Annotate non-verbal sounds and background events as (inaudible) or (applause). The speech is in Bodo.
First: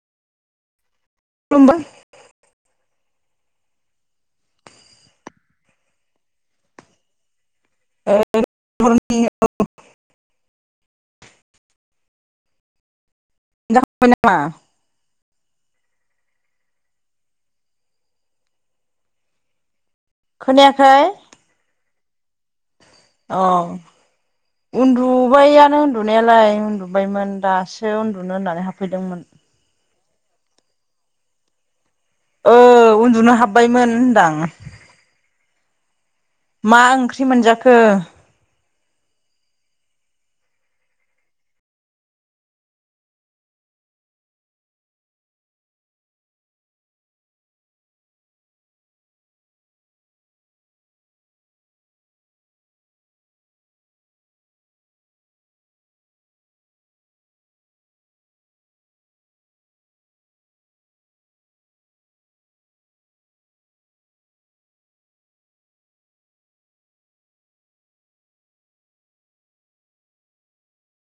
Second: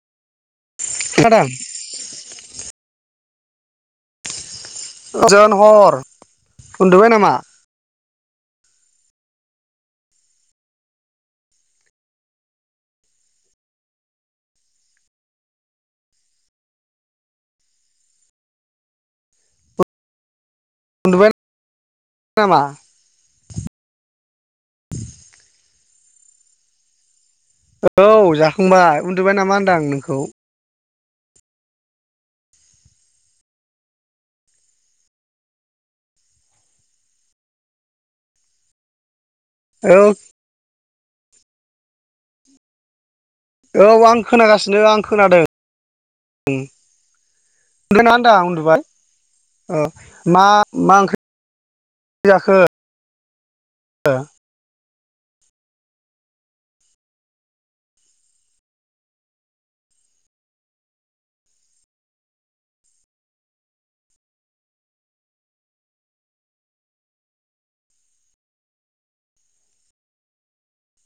खोनादों खुलुमबाय गोजोन हर उन्दुबाय नामा? (unintelligible) जाखांबाय नामा? खौनायाखै? उन्दुबाय नामा। औ उन्दुबायानो उन्दुनायालाय उन्दुबायमोन। दासो औ उन्दुनो होननानै जाखांबाय हाबफैदोंमोन। उन्दुबाय नामा होनदां नोंखौ? औ उन्दुनो हाब्बायमोन होनदां मा ओंख्रि मोनजाखो? औ औ आं खोनागासिनो आं खोनादों उम। गोना आदां उन्दुबाय अ मा मा ओंख्रि? फयाखो (unintelligible) (unintelligible)